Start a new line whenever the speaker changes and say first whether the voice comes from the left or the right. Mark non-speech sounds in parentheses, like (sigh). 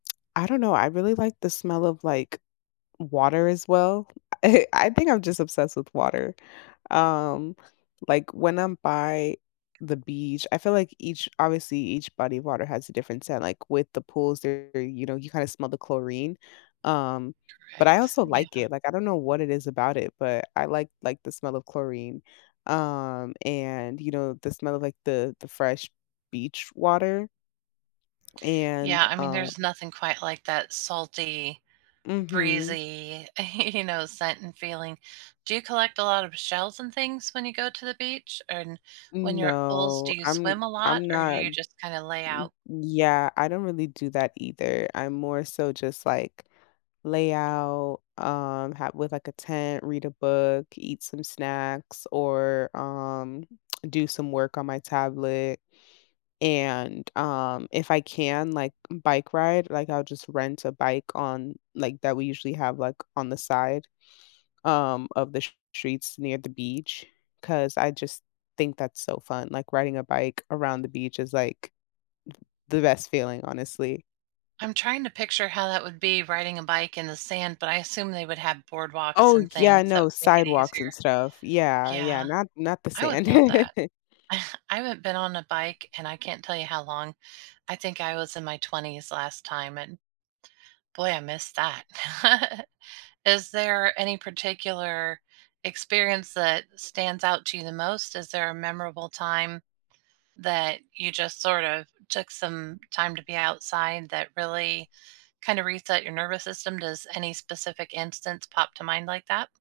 left: I don't know. I really like the smell of, like, water as well. I I think I'm just obsessed with water. Um, like, when I'm by the beach, I feel, like, each obviously, each body of water has a different scent, like, with the pools are, you know, you kinda smell the chlorine. Um, but I
right: Correct.
left: also
right: Yeah.
left: like it, like, I don't know what it is about it, but I like like the smell of chlorine. Um, and, you know, the smell of, like, the the fresh beach water and,
right: Yeah, I mean,
left: um
right: there's nothing quite like that salty,
left: Mhm.
right: breezy, you know, scent and feeling. Do you collect a lot of shells and things when you go to the beach? And when you're at pools, do
left: No,
right: you
left: I'm
right: swim a lot,
left: I'm
right: or do
left: not
right: you just kinda lay
left: Y
right: out?
left: yeah, I don't really do that either. I'm more so just, like, lay out, um, ha with, like, a tent, read a book, eat some snacks or, um, (smacks lips) do some work on my tablet, and, um, if I can, like, bike ride, like, I'll just rent a bike on, like that we usually have, like, on the side, um, of the s streets near the beach, 'cause I just think that's so fun, like, riding a bike around the beach is, like, th the best feeling, honestly.
right: I'm trying to picture how that would be riding a bike in the sand, but I assume they would have boardwalks
left: Oh,
right: and
left: yeah,
right: things that
left: no,
right: make it
left: sidewalks
right: easier.
left: and stuff. Yeah, yeah,
right: Yeah.
left: not not the
right: I would
left: sand.
right: love that.
left: (laughs)
right: (chuckles) I haven't been on a bike, and I can't tell you how long. I think I was in my 20s last time, and boy, I miss that. (laughs) Is there any particular experience that stands out to you the most? Is there a memorable time that you just sort of took some time to be outside that really kind of reset your nervous system? Does any specific instance pop to mind like that?